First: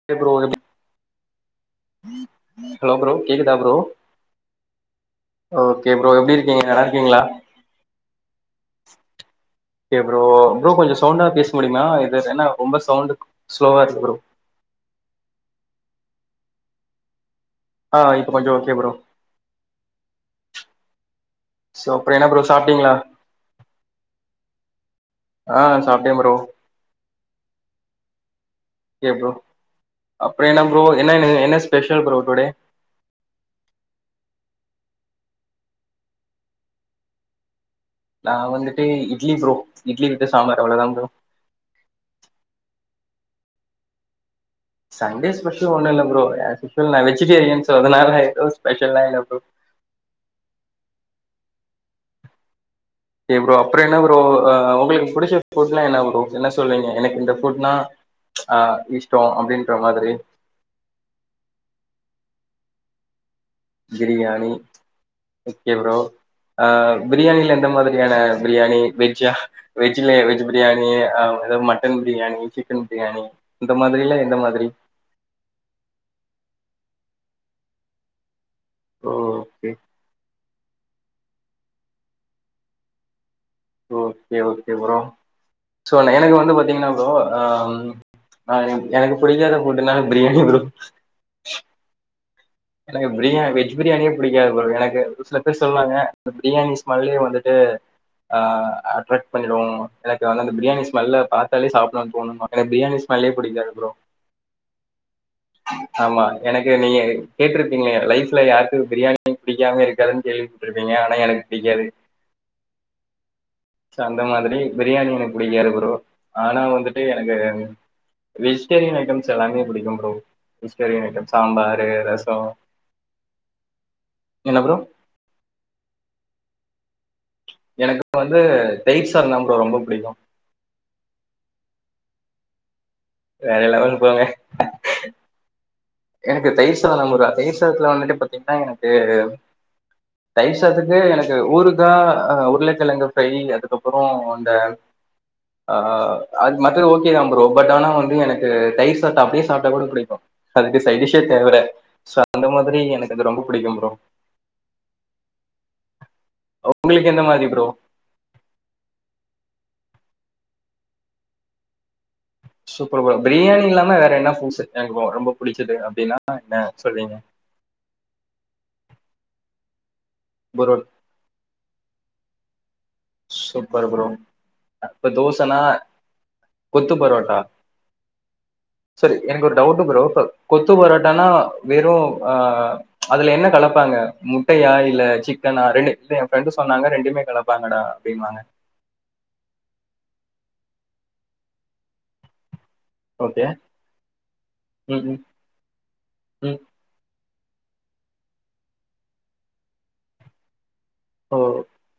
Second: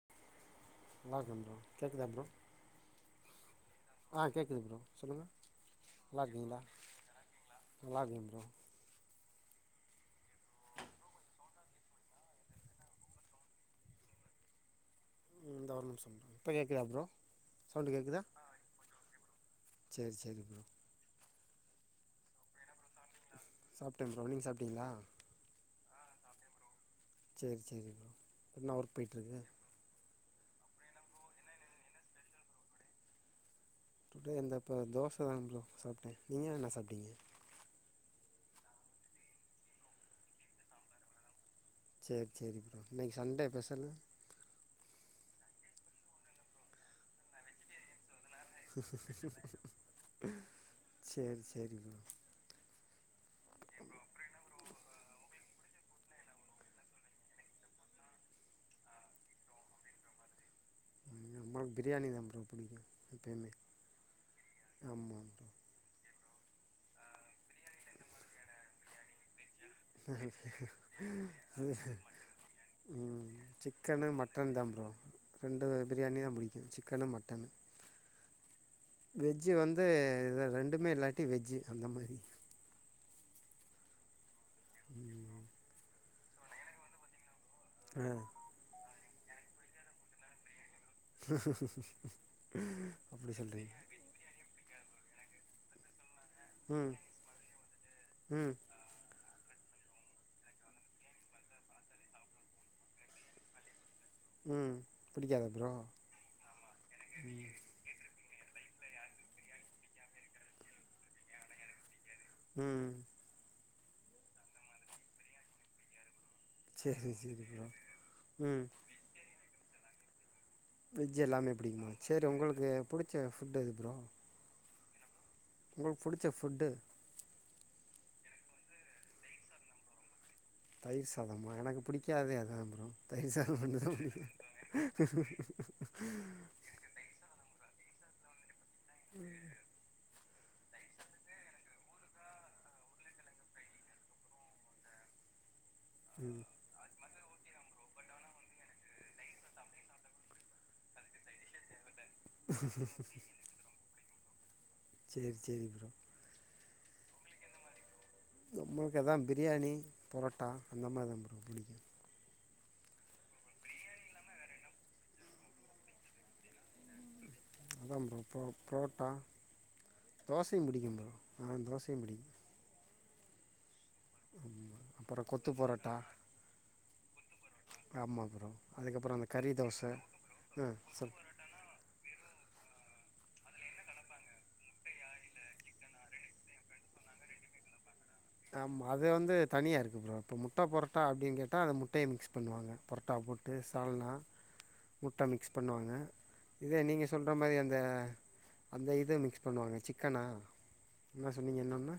[inaudible] நல்லா இருக்கே ப்ரோ கேக்குதா ப்ரோ ஹலோ ப்ரோ கேக்குதா ப்ரோ ஆ கேட்குது ப்ரோ சொல்லுங்கள் ஓகே ப்ரோ நல்லா எப்டி இருக்கீங்களா இருக்கீங்க நல்லா இருக்கீங்ளா நல்லா இருக்கேன் ப்ரோ [unintelligible] ஓகே ப்ரோ ப்ரோ கொஞ்ச சவுண்டா பேச முடியுங்ளா இது ஏனா ரொம்ப சவுண்டு ஸ்லோவா இருக்கு ப்ரோ தா ஒரு நிமிஷோ இப்ப கேக்குதா ப்ரோ சவுண்ட் ஆ கேக்தா இப்ப கொஞ்சோ ஓகே ப்ரோ சேரி சேரி ப்ரோ சோ அப்புற என்னா ப்ரோ சாப்டீங்ளா சாப்ட்டே ப்ரோ நீங்க சாப்ட்டீங்ளா ஆ சாப்ட்டே ப்ரோ சேர் சேரி என்ன ஒர்க் ஓகே ப்ரோ போயட்டுருக்கு அப்றோ என்ன ப்ரோ என்ன என்ன ஸ்பெஷல் ப்ரோ டுடே டுடே இந்த இப்போ தோச தா ப்ரோ சாப்ட்டே நீங்க என்ன சாப்ட்டீங்க நா வந்துட்டு இட்லி ப்ரோ இட்லி வித் சாம்பார் அவ்ளதா ப்ரோ சேரி சேரி இன்னைக்கு சண்டே பெசல்லு சண்டே ஸ்பெஷல் ஒண்ணு இல்ல ப்ரோ ஆக்சுவல் நா வெஜிடேரியன்ஸ் சோ அதனால ஸ்பெஷல்லா இல்ல ப்ரோ சேரி சேரிங் சரி ப்ரோ அப்றோ என்னா ப்ரோ ஆ உங்ளுக்கு புடிச்ச ஃபுட்னா என்ன ப்ரோ என்ன சொல்லுவீங்க எனக் இந்த புட்னா ஆ இஷ்டோ அப்டின்ற மாதிரி நம்ளுக்கு பிரியாணி தா ப்ரோ புடிக்கு எப்பயுமே பிரியாணி ஒகே ப்ரோ ஆ பிரியாணில எந்த மாதிரியான பிரியாணி வெஜ்ஜா வெஜ்ல வெஜ் பிரியாணி ஏதாவது மட்டன் பிரியாணி சிக்கன் பிரியாணி இந்த சிக்கனு மாதிரில எந்த மட்டன் மாதிரி தான் ரெண்டு வக பிரியாணி தா புடிக்கு சிக்கனு மட்டன் ஓ வெஜ்ஜூ ஓகே வந்து இத ரெண்டுமே இல்லாட்டி வெஜ்ஜு அந்த மாரி ஓகே ஓகே ப்ரோ ம் சோ எனக் வந்து பாத்தீங்கனா ப்ரோ ஆ ஆ எனக் புடிக்காத ஃபுட்னா பிரியாணி ப்ரோ எனக்கு அப்டி பிரியா சொல்றீங்க வெஜ் பிரியாணியே புடிக்காது ப்ரோ எனக்கு சில பேர் சொல்வாங்க இந்த பிரியாணி ம் ஸ்மெல்லயே வந்துட்டு அ ம் அட்ராக்ட பண்ணிடு எனக்கு வந்அந்த பிரியாணி ஸ்மெல்ல பாத்தாலே சாப்டதா தோணு எனக் பிரியாணி ஸ்மெல்லே புடிக்காது அப்புறம் ம் பிடிக்காதா ப்ரோ ஆமா எனக்கு நீ லைப்ல யாருக் பிரியாணி புடிக்காம இருக்காதுன்னு கேள்விபட்ருப்பீங்க ஆனா எனக் புடிக்காது உம் அந்த மாதிரி பிரியாணி எனக் புடிக்காது ப்ரோ ஆனா வந்துட்டு சேரி எனக்கு சேரி ப்ரோ ம் வெஜிடேரியன் ஐட்டம்ஸ் எல்லாமே புடிக்கும் ப்ரோ வெஜிடேரியன் வெஜ் ஐட்டம் எல்லாமே சாம்பாரு பிடிக்குமா சேரி ரசம் உங்களுக்கு புடிச்ச ஃபுட்டு எது ப்ரோ என்ன ப்ரோ உங்களுக்கு புடிச்ச ஃபுட்டு எனக்கு இப்ப வந்து தயிர் சாததா ப்ரோ ரொம்ப புடிக்கு தயிர் சாதமா எனக்கு புடிக்காதே அதா ப்ரோ தயிர் சாதொ வேற லெவல் போங்க [unintelligible] எனக்கு தயிர் சாதொ [unintelligible] தயிர் சாதத்துல வந்துட்டு பாத்தீங்னா எனக்கு தயிர் சாதத்துக்கு எனக்கு ஊருகா ஆ உருளக்கெழங்கு ஃப்ரை அதுக்கப்பறோ அந்த ஆ ம் அது மத்தது ஓகே தா ப்ரோ பட் ஆனா வந்து எனக்கு தயிர் சாதத்தா அப்டியே சாப்ட்டா கூட புடிக்கு அதுக்கு சைட் டிஷ்ஷே தேவக்கடையா சோ அந்த மாதிரி எனக்கு அது ரொம்ப புடிக்கும் ப்ரோ சேரி சேரி ப்ரோ உங்களுக்கு எந்த மாரி ப்ரோ நம்மளுக்கு அதா பிரியாணி பரோட்டா அந்த மாரிதா ப்ரோ புடிக்கு சூப்பர் ப்ரோ பிரியாணி இல்லாம வேற என்ன ஃபுட்ஸு எனக்கு ர ரொம்ப புடிச்சது அப்டின்னா என்ன சொல்வீ அதா ப்ரோ இப்ப ப்ரோட்டா தோசையும் புடிக்கும் ப்ரோ ஆ தோசையும் புடிக்கு சூப்பர் ப்ரோ இப்ப அப்பறொ கொத்து தோசனா பரோட்டா கொத்து பரோட்டா ஆமாம் ப்ரோ சரி அதுக்கப்புறம் அந்த எனக்கு கறி ஒரு டவுட்டு தோசை ப்ரோ இப்ப ஆ கொத்து சொல் பரோட்டானா வெறு ஆ அதுல என்ன கலப்பாங்க முட்டையா இல்ல சிக்கனா ரெண்டு ஏ ஃப்ரெண்டு சொன்னாங்க ரெண்டுமே கலப்பாங்கடா அப்டிம்பாங்க ஆமா அது வந்து தனியா இருக்கு ப்ரோ இப்ப முட்ட பொரட்டா அப்டின் கேட்டா அத முட்டையை மிக்ஸ் பண்ணுவாங்க பொரட்டா ஓகே போட்டு சாள்னா ம் ம் முட்ட மிக்ஸ் பண்ணுவாங்க ம் இதே நீங்க சொல்ற மாரி அந்த அந்த இது மிக்ஸ் பண்ணுவாங்க சிக்கனா என்ன ஓ சொன்னீங்க இன்னொன்னு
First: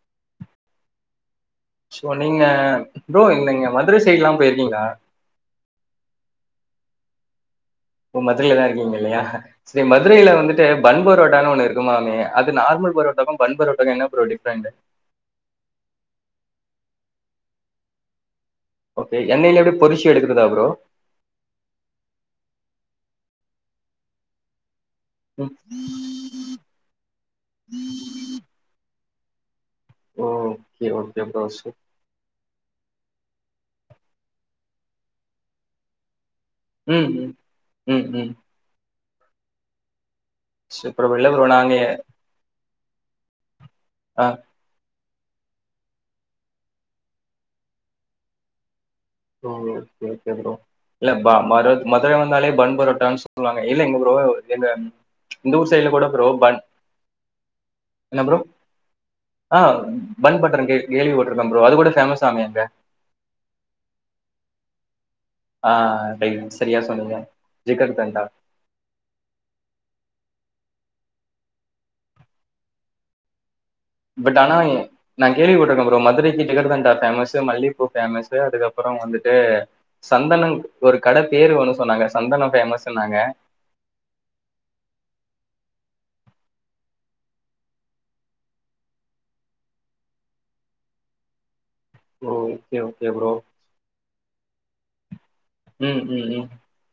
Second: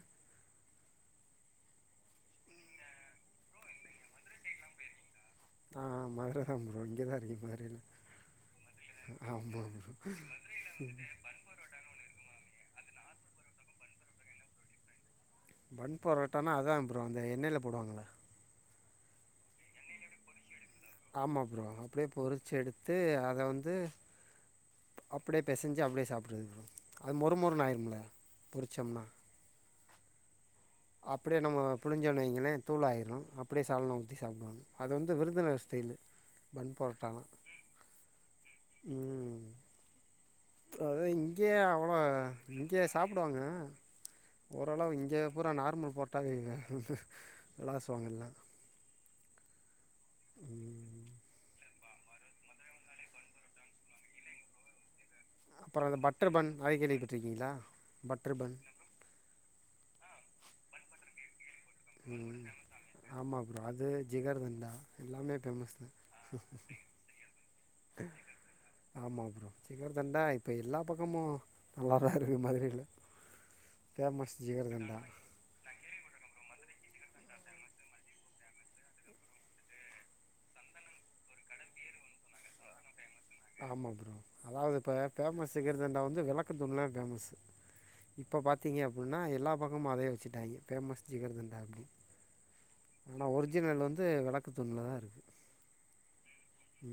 சோ நீங்க ப்ரோ இந்தங்க மதுர சைட்லா போயிருக்கீங்ளா ஆ மதுரதாம் ப்ரோ இங்கதா இருக்க மத்ரைல ஓ மதுரைலதா இருக்கீங்க இல்லையா சரி மதுரைல வந்துட்டு பன் பரோடான் ஒண்ணு இரு க்குமாமே அது நார்மல் பரோட்டாக்கு பன் பரோட்டாக்கு என்ன ப்ரோ டிஃப்ரண்ட்டு பன் பரோட்டனா அதா ப்ரோ அந்த எண்ணெய்ல போடுவாங்கள ஓகே எண்ணெய்லயே அப்டே பொறிச்சி எடுக்குறதா ப்ரோ ஆமா ப்ரோ அப்டியே பொறிச்சி எடுத்து அத வந்து அப்டியே ம் பெசஞ்சு அப்டியே சாப்புட்றது ப்ரோ அது மொறு மொறுன் ஆயிரும்ல பொரிச்சோம்னா ஓகே ஓகே அப்டியே ப்ரோ நம்ம சூப் புழிஞ்சோன்னு வைங்கள தூள் ஆய்ரு அப்டியே சால்னா ஊத்தி சாப்டுவாங் அது வந்து விருதுநகர் ஸ்டைலு பன் ம் பரோட்டாலா ம் ம் ம் ம் ப்ர அதா சூப்பர் ப்ரோ இல்ல ப்ரோ இங்கயே நாங்க அவ்ளோ இங்கயே சாப்டுவாங்க ஆ ஓரளவு இங்கே பூரா நார்மல் போட்டா வ்ளாசுவாங்கல்ல ஓ ஓகே ஓகே ப்ரோ ம், இல்ல ப மர மதுரை வந்தாலே பன் பரோட்டான் சொல்லுவாங்க இல்ல எங்க ப்ரோ எங்க இந்த ஊர் அப்பறொ சைட்ல அந்த கூட ப்ரோ பட்டர் பன் அத கேள்விப்பட்ருக்கீங்ளா என்ன ப்ரோ பட்டர் பன் ஆ பன் பட்டர் கே கேள்வி பட்ருக்கம் ப்ரோ அதுக் கூட ஃபேமஸாமே ம் ஆமா ப்ரோ அது ஜிகர் தண்டா எல்லாமே ஆ ஃபேமஸ்தா ரைட் சரியா சொன்னீங்க ஜிகர்தண்டா ஆமா ப்ரோ ஜிகர்தண்டா இப்ப எல்லா பக்கமு நல்லாதா இருக்கற மாதிரி இல்ல பட் ஆனா நா கேள்வி பட்ருக்க ப்ரோ மதுரைக்கு ஜிகிர் தண்டா ஃபேமஸு மல்லிப்பூ ஃபேமஸு அதுக்கப்புற வந்துட்டு சந்தனம் ஒரு கட பேர் ஒன்னு சொன்னாங்க சந்தன ஃபேமஸுன்னாங்க ஆமா ப்ரோ அதாவது இப்ப ஃபேமஸ் ஜிகர்தண்டா வந்து வெளக்கந்தூண்ல ஃபேமஸு இப்ப பாத்திங்க அப்புன்னா எல்லா பக்கமு அதே வெச்சுட்டாய்க ஃபேமஸ் ஜிகர் தண்டா அப்டின்னு ஓ ஓகே ஓகே ப்ரோ ஒரிஜினல் வந்து வெளக்கத்தூண்லதா இருக்கு ம் ம் ம் கு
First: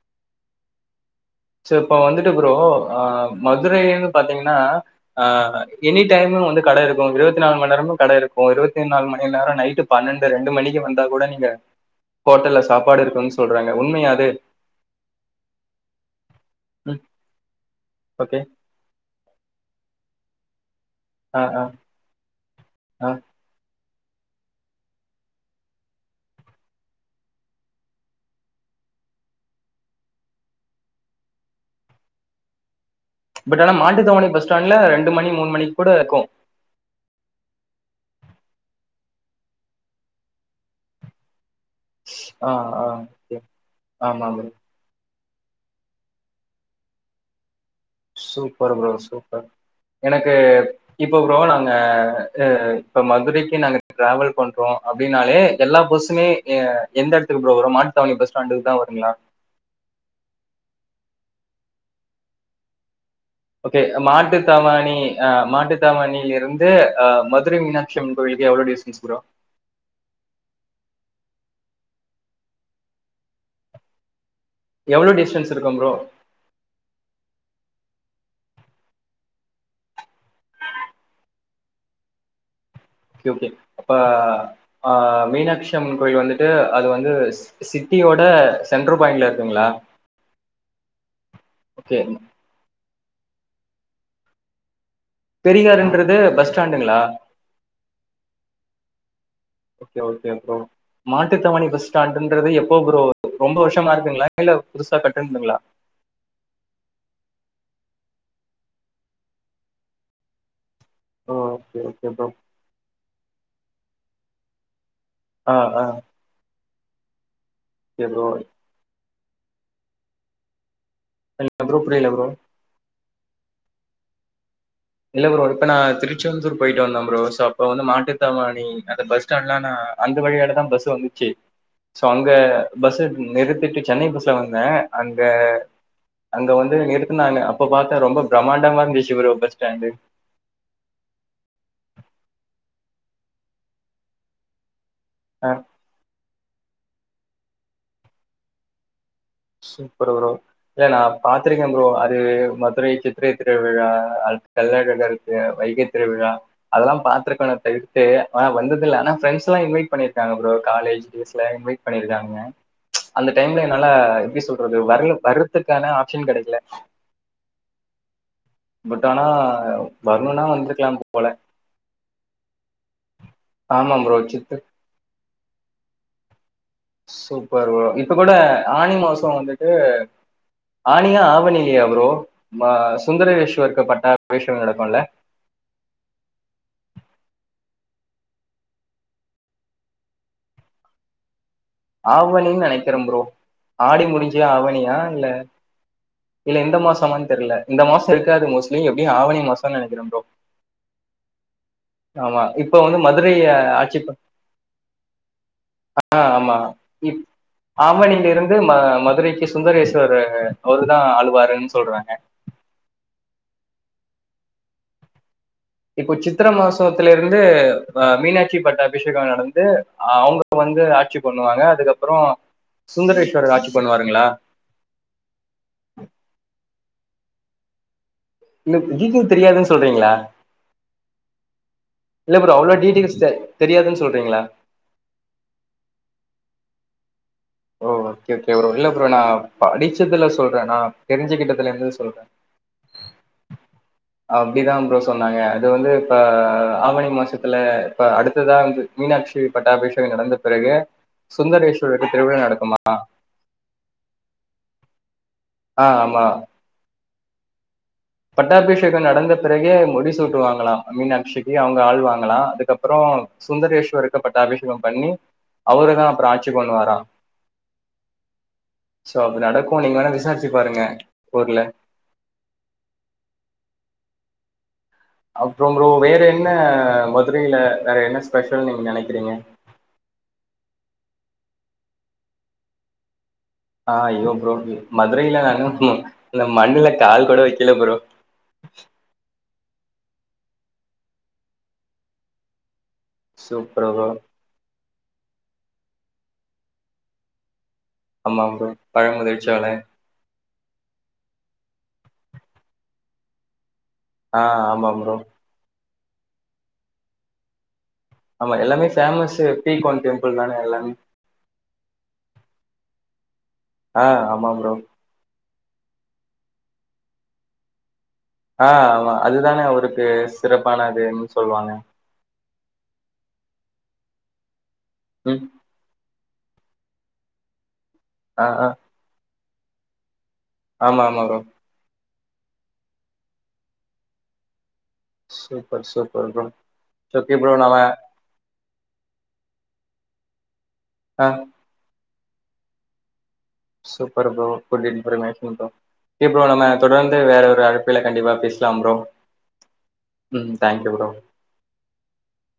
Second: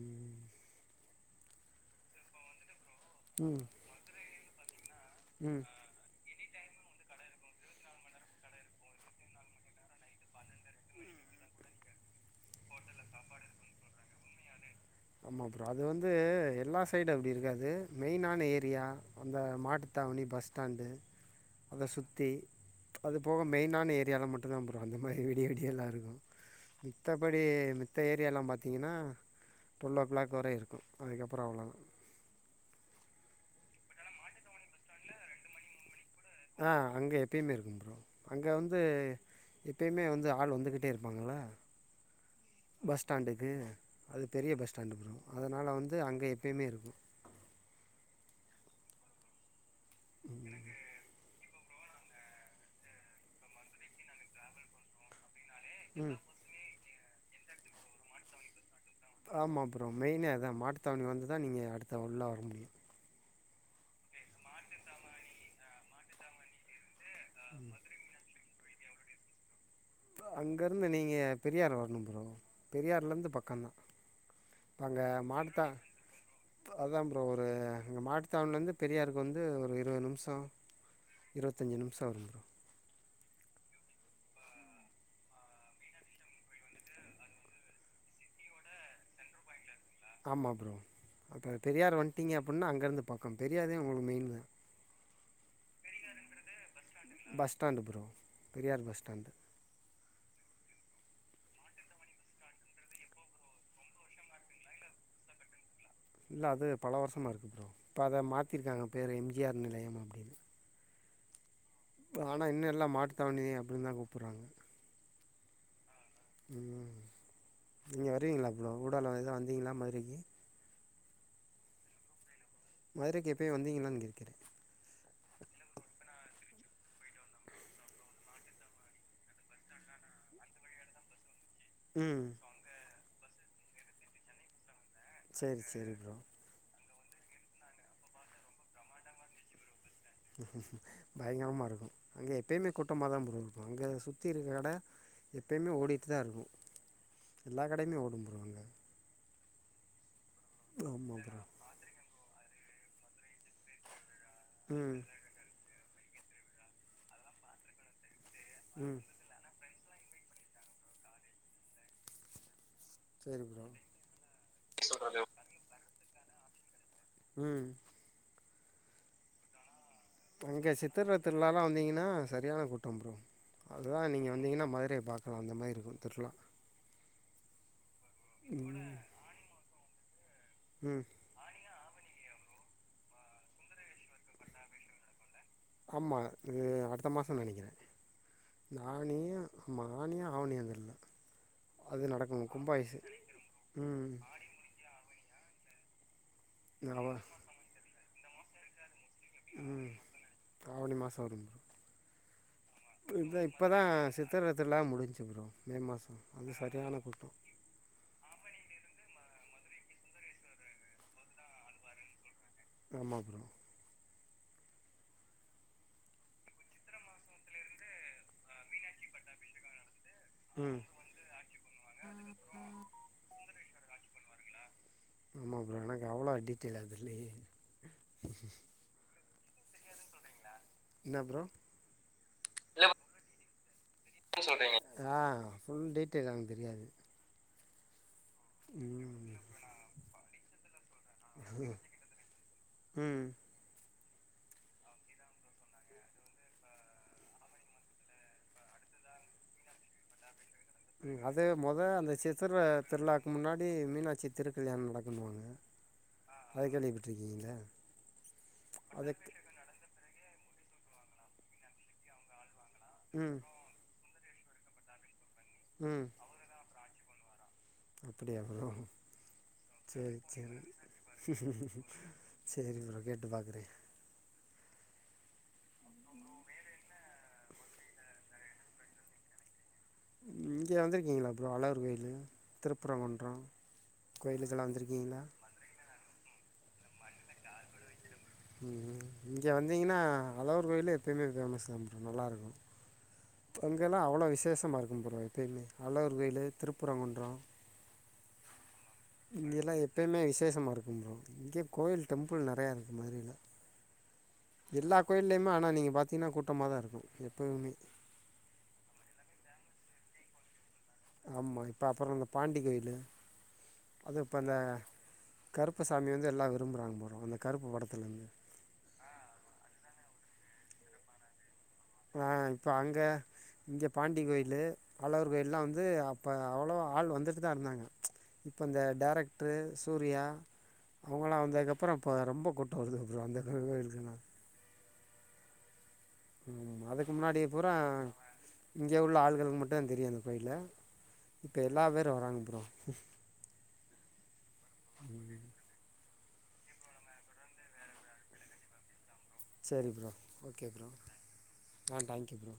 சேர் இப்ப வந்துட்டு ப்ரோ அ ம் மதுரைனு பாத்திங்னா அ ம் எனி டைமு வந்து கடை இருக்கு இருபத்தி நாலு மண்நேரமு கடை இருக்கு இருபத்தி நாலு மணி நேர நைட்டு பன்னெண்டு ரெண்டு மணிக்கு வந்தா கூட நீங்க ஹோட்டல்ல சாப்பாடு இருக்குன்னு சொல்றாங்க உண்மையா அது ஆமா ப்ரோ அது வந்து எல்லா ம் சைடு அப்படி இருக்காது ஓகே மெயினான ஏரியா அந்த மாட்டுத்தாவணி பஸ் ஸ்டாண்டு ஆ ஆ அத சுத்தி ஆ அது போக மெயினான ஏரியால மட்டுந்தா ப்ரோ அந்த மாரி விடிய விடிய எல்லா இருக்கு மித்தபடி மத்த ஏரியாலா பாத்திங்கன்னா டுவெல் ஓ கிளாக் வரை இருக்கு அதுக்கப்புற அவ்ளதா பட் ஆனா மாட்டு தவணி பஸ் ஸ்டாண்ட்ல ரெண்டு மணி மூனு மணிக் கூட இருக்கு ஆ அங்க எப்பயுமே இருக்கும் ப்ரோ அங்க வந்து எப்பயுமே வந்து ஆளு வந்து கிட்டே இருப்பாங்களா ஆ ஆ பஸ் ஓகே. ஸ்டாண்டுக்கு அது ஆமா ப்ரோ பெரிய பஸ் ஸ்டேண்டு ப்ரோ அதனால வந்து அங்க எப்பயுமே இருக்கு சூப்பர் ப்ரோ சூப்பர் எனக்கு இப்ப ப்ரோ நாங்க அ இப்ப மதுரைக்கு நாங்க ட்ராவல் பண்றோ அப்டின்னாலே எல்லா ம் பஸ்ஸுமே எ எந்த இடத்துக்கு ப்ரோ வரு மாட்டுத்தவணி பஸ் ஸ்டாண்டுக்குதா வருங்ளா ஆமா ப்ரோ மெயினே அதா மாட்டுத்தவணி வந்துதா நீங்க அடுத்த உள்ள வர முடியு ஓகே மாட்டு தாவணி ஆ மாட்டு தாவணிலருந்து அ மதுரை மீனாட்சி அம்மன் கோவிலுக்கு எவ்ள டிஸ்டன்ஸ் ப்ரோ அங்க இருந்து நீங்க பெரியார் வரணு ப்ரோ பெரியார்ல இருந்து பக்கந்தா அங்க எவ்ளோ டிஸ்டன்ஸ் மாட்டுத்தா இருக்கு ப்ரோ அதா ப்ரோ ஒரு அங்க மாட்டுத்தாவணில இருந்து பெரியாருக்கு வந்து ஒரு இருவது நிமிஷ இருபத்தஞ்சு நிமிச ஆகும் ப்ரோ ஓகே ஓகே அப்ப அ மீனாட்சி அம்மன் கோயில் வந்துட்டு அது வந்து சிட்டியோட சென்ட்ரு பாயிண்ட்ல இருக்குங்ளா ஆமா ப்ரோ அப்ப பெரியார் வன்ட்டிங்க அப்புன்னா அங்க இருந்து பக்க பெரியாரே உங்களுக்கு மெயின்தா பெரியார்ன்றது பஸ் ஸ்டாண்டுங்களா bus stand bro Periyar bus stand okay okay bro Mattuthavani bus ஸ்டாண்டுன்றது எப்போ ப்ரோ ரொம்ப வருஷமா இருக்குங்ளா இல்ல புதுசா கட்டுனதுங்ளா இல்ல அது பல வருஷமா இருக்கு ப்ரோ இப்ப அத மாத்திருக்காங்க பேர் எம் ஜி ஆர் நிலையம் அப்டின்னு ஓகே ஓகே ப்ரோ ஆனா இன்னு எல்லா மாட்டு தாவணி அப்படின்தா கூப்பர்றாங்க ஆ ஆ ம் நீங்க ஓகே ப்ரோ வருவீங்களா இ்வ்ளோகூடாலா எதவு வந்தீங்களா மதுரைக்கி இல்ல ப்ரோ புரிய ப்ரோ மதுரைக்கு எப்பயு வந்திங்களான்னு கேக்கறே இல்ல ப்ரோ இப்போ நா திருச்செந்தூர் போயிட்டு வந்த ப்ரோ சோ அப்போ வந்து மாட்டுத்தாவாணி அந்த பஸ் ஸ்டாண்ட்ல்லா நா அந்த வழியாடதா பஸ்ஸு வந்துச்சு சோ ம் அங்க பஸ்ஸு நிறுத்திட்டு சென்னை பஸ்ல வந்தே சரி சரி ப்ரோ அங்க அங்க வந்து நிறுத்துனாங்க அப்ப பாத்த ரொம்ப பிரம்மாண்டமா இருந்துச்சு ப்ரோ பஸ் ஸ்டாண்டு பயங்கரமாகருக்கு அங்கே எப்பேயுமே கூட்டமாக தா ப்ரோ இருக்கு அங்க சுத்திருக்குற கட ஆ எப்பேயுமே ஓடிட்டு தா இருக்கு எல்லா கடையுமே ஓடு ப்ரோ அங்க சூப்பரு ப்ரோ இல்ல நா பாத்திருக்கே ப்ரோ அது மதுரை தி சித்திரை திருவிழா அ ம் கள்ளழகருக்கு வைகை திருவிழா அதெல்லா பாத்துருக்கானு [unintelligible] ட்டு ஆன வந்ததுல்ல ம் ஆனா ஃப்ரெண்ட்ஸ்ல்லா இன்வைட் பண்ணிருக்காங்க ப்ரோ காலேஜ் டேஸ்ல இன்வைட் பண்ணியிருக்காங்க அந்த சரி டைம்ல ப்ரோ என்னால எப்பிடி சொல்றது வரல வர்றதுக்கான ஆப்ஷன் கெடைக்கல ம் பட் ஆனா வரணும்னா இங்கே வந்திருக்கலாம் ப்ரோ. சித்திர திருவிழால்லா வந்தீங்கன்னா சரியான கூட்டம் ப்ரோ ஆமா அதுதா ப்ரோ. நீங்க சித்து வந்தீங்கன்னா மதுரைய பாக் அ அந்த மாதிரி இருக்கு திருவிழா சூப்பர் ப்ரோ இப்ப கூட ஆணி ம் மாசோ வந்துட்டு ம் ஆனியா ஆவணி யா ப்ரோ சுந்தரவேஷுவருக்கு பட்டா அபிஷேகோ நடக்குல்ல ஆமா இது அடுத்த மாசோ நெனைக்கிறே இந்த ஆனியா ம்மா ஆனியா அவணியா தெர்ல ஆவணின் நெனைக்கிறே ப்ரோ ஆடி ம் முடிஞ்சு ஆவணியா இல்ல இல்ல இந்த அவ மாசமனு தெர்ல இந்த மாசோ இருக்காது மோஸ்ட்லி நீங்க எப்டியு ஆவணி மசோ ம் நெனைக்கிறே ப்ரோ ஆவணி மாசோ வருது ப்ரோ ஆமா இப்போ வந்து மதுரை இது இப்பதா ஆட்சி சித்தர திருவிழா முடிஞ்சு ப்ரோ மே மாஸ் ம் அங்க சரியான கூட்டோ ஆவணிலருந்து ம மதுரைக்கி சுந்தரேஸ்வர் அவர்தா ஆழுவாருன்னு சொல்றாங்க ஆமா ப்ரோ இப்போ சித்திர மாசத்தலேருந்து அ மீனாட்சி பட்டாபிஷேகோ நடந்து அவுங்க ம் வந்து ஆட்சி பண்ணுவாங்க அதுக்கப்புற சுந்தரேஸ்வர ஆட்சி பண்ணுவாங்களா ஆமா ப்ரோ எனக்கு அவ்ளோ டீடையில்லா தெர்லயே உஙக்ளுக்கு டீடைல் தெரியாதுன்னு சொல்றீங்களா என்ன ப்ரோ இல்ல ப்ரோ அவ்ளோ இல்ல டீடையல்ஸ் தெரியாதுன் சொல்ற ஆ ஃபுல் டீடைல் எனக்கு தெரியாது ஓ ஓகே ஓகே ப்ரோ இல்ல ப்ரோ நா ம் படிச்சதுல சொல்றே நா தெரிஞ்சுகிட்டத்துலருந்து சொல்றே ம் அப்படிதா ப்ரோ சொன்னாங்க அது வந்து இப்ப ஆவணி மாசத்துல இப்ப அடுத்ததா வந்து மீனாட்சி பட்டாபிஷேகம் நடந்த பெறகு ம் அதே மொத அந்த சித் திர திருவிழாவுக்கு முன்னாடி மீனாட்சி திருக்கல்யாணோ நடக்கனுவாங்க ஆ ஆமா. அது கேள்வி பட்டுருக்கீங்களா பட்டாபிஷேகம் நடந்த பெறகே அ முடி சூட்டு வாங்கலா மீனாட்சிக்கு அவுங்க ஆழ் வாங்கலா அதுக்கப் அப்றோ ம் சுந்தரேஸ்வர்க்க பட்ட அபிஷேகம் பண்ணி அவருதா அப்புறோ ஆட்சி பண்ணுவாரா அப்டியா ப்ரோ நடக்கும். நீங்க வேணா சேரி விசாரிச்சு சேரி பாருங்க ஊர்ல. சேரி ப்ரோ கேட்டு பாக்குறே அப்புறோ ப்ரோ வேற என்ன மதுரையில வேற என்ன ஸ்பெஷல்னு நீங்க நெனைக்கிறீங்க இங்கே வந்திருக்கீங்களா ப்ரோ அழகர் கோயிலு திருப்பரம்ங்குன்றோ ஆ இய்யோ ப்ரோ மதுரைல்ல நாங்க மண்ணுல கால் கூட வைக்கல ப்ரோ ம் ம் இங்கே வந்திங்கன்னா அழகர் கோயிலு எப்பயுமே ஃபேமஸ் தா ப்ரோ நல்லாருக்கு அங்கல்லாம் அவ்வளோ சூப்பர் அங்கல்லா ப்ரோ அவ்ளோ விசேஷமா இருக்கு ப்ரோ எப்பயுமே அழகர்ர் கோயிலு திருப்பரங்குன்றோ ஆமா ப்ரோ பழமுதிர்ச்சோலை இங்கெல்லா எப்போயுமே விசேஷமா இருக்கு ப்ரோ இங்கே கோவில் டெம்பிள் நெறையா இருக்கு மாதுரையில ஆ ஆமா எல்லா ப்ரோ கோயிலயுமே ஆனா நீங்க பாத்தீங்கன்னா கூட்டமாதா இருக்கு எப்பயுமே ஆமா எல்லாமே ஃபேமஸ்ஸு பிகன் டெம்பிள் தானே எல்லாமே ஆமா இப்ப அப்றோ அந்த பாண்டி கோயிலு ஆ அதுவு இப்ப ஆமா அந்த ப்ரோ கருப்பு சாமி வந்து எல்லா விரும்புராங்க ப்ரோ அந்த கருப்பு படத்துலேருந்து ஆ அதுதானே அவருக்கு சிறப்பான அதுன்னு சொல்லுவாங்க ஆ இப்போ அங்கே இங்கே பாண்டி கோயிலு அழகர் ம் கோயில்லா வந்து இப்ப அவ்ளவ ஆள் வந்துட்டு தா இருந்தாங்க ஆ இப்ப ஆ இந்த டேரக்டரு சூர்யா ஆமா ஆமா ப்ரோ அவங்களா வந்ததுக்கப்புறோ இப்ப ரொம்ப கூட்டம் வருது ப்ரோ அந்த கோயிலுக்கு நா சுப்பர் சுப்பர் ப்ரோ ம் அதுக்கு ஓகே முன்னாடி ப்ரோ புரா நம்ம இங்கே உள்ள ஆள்களுக்கு மட்டுதா தெரியு அந்த கோயிலு ஆ இப்ப எல்லா பேரு வராங்க bro super bro full information bro K bro நம்ம தொடர்ந்து வேற ஒரு அழைப்பில கண்டிப்பா பேசலா ப்ரோ சேரி ப்ரோ ம் ஓகே ப்ரோ தேங்க்யூ ஆ தேங்க் யூ ப்ரோ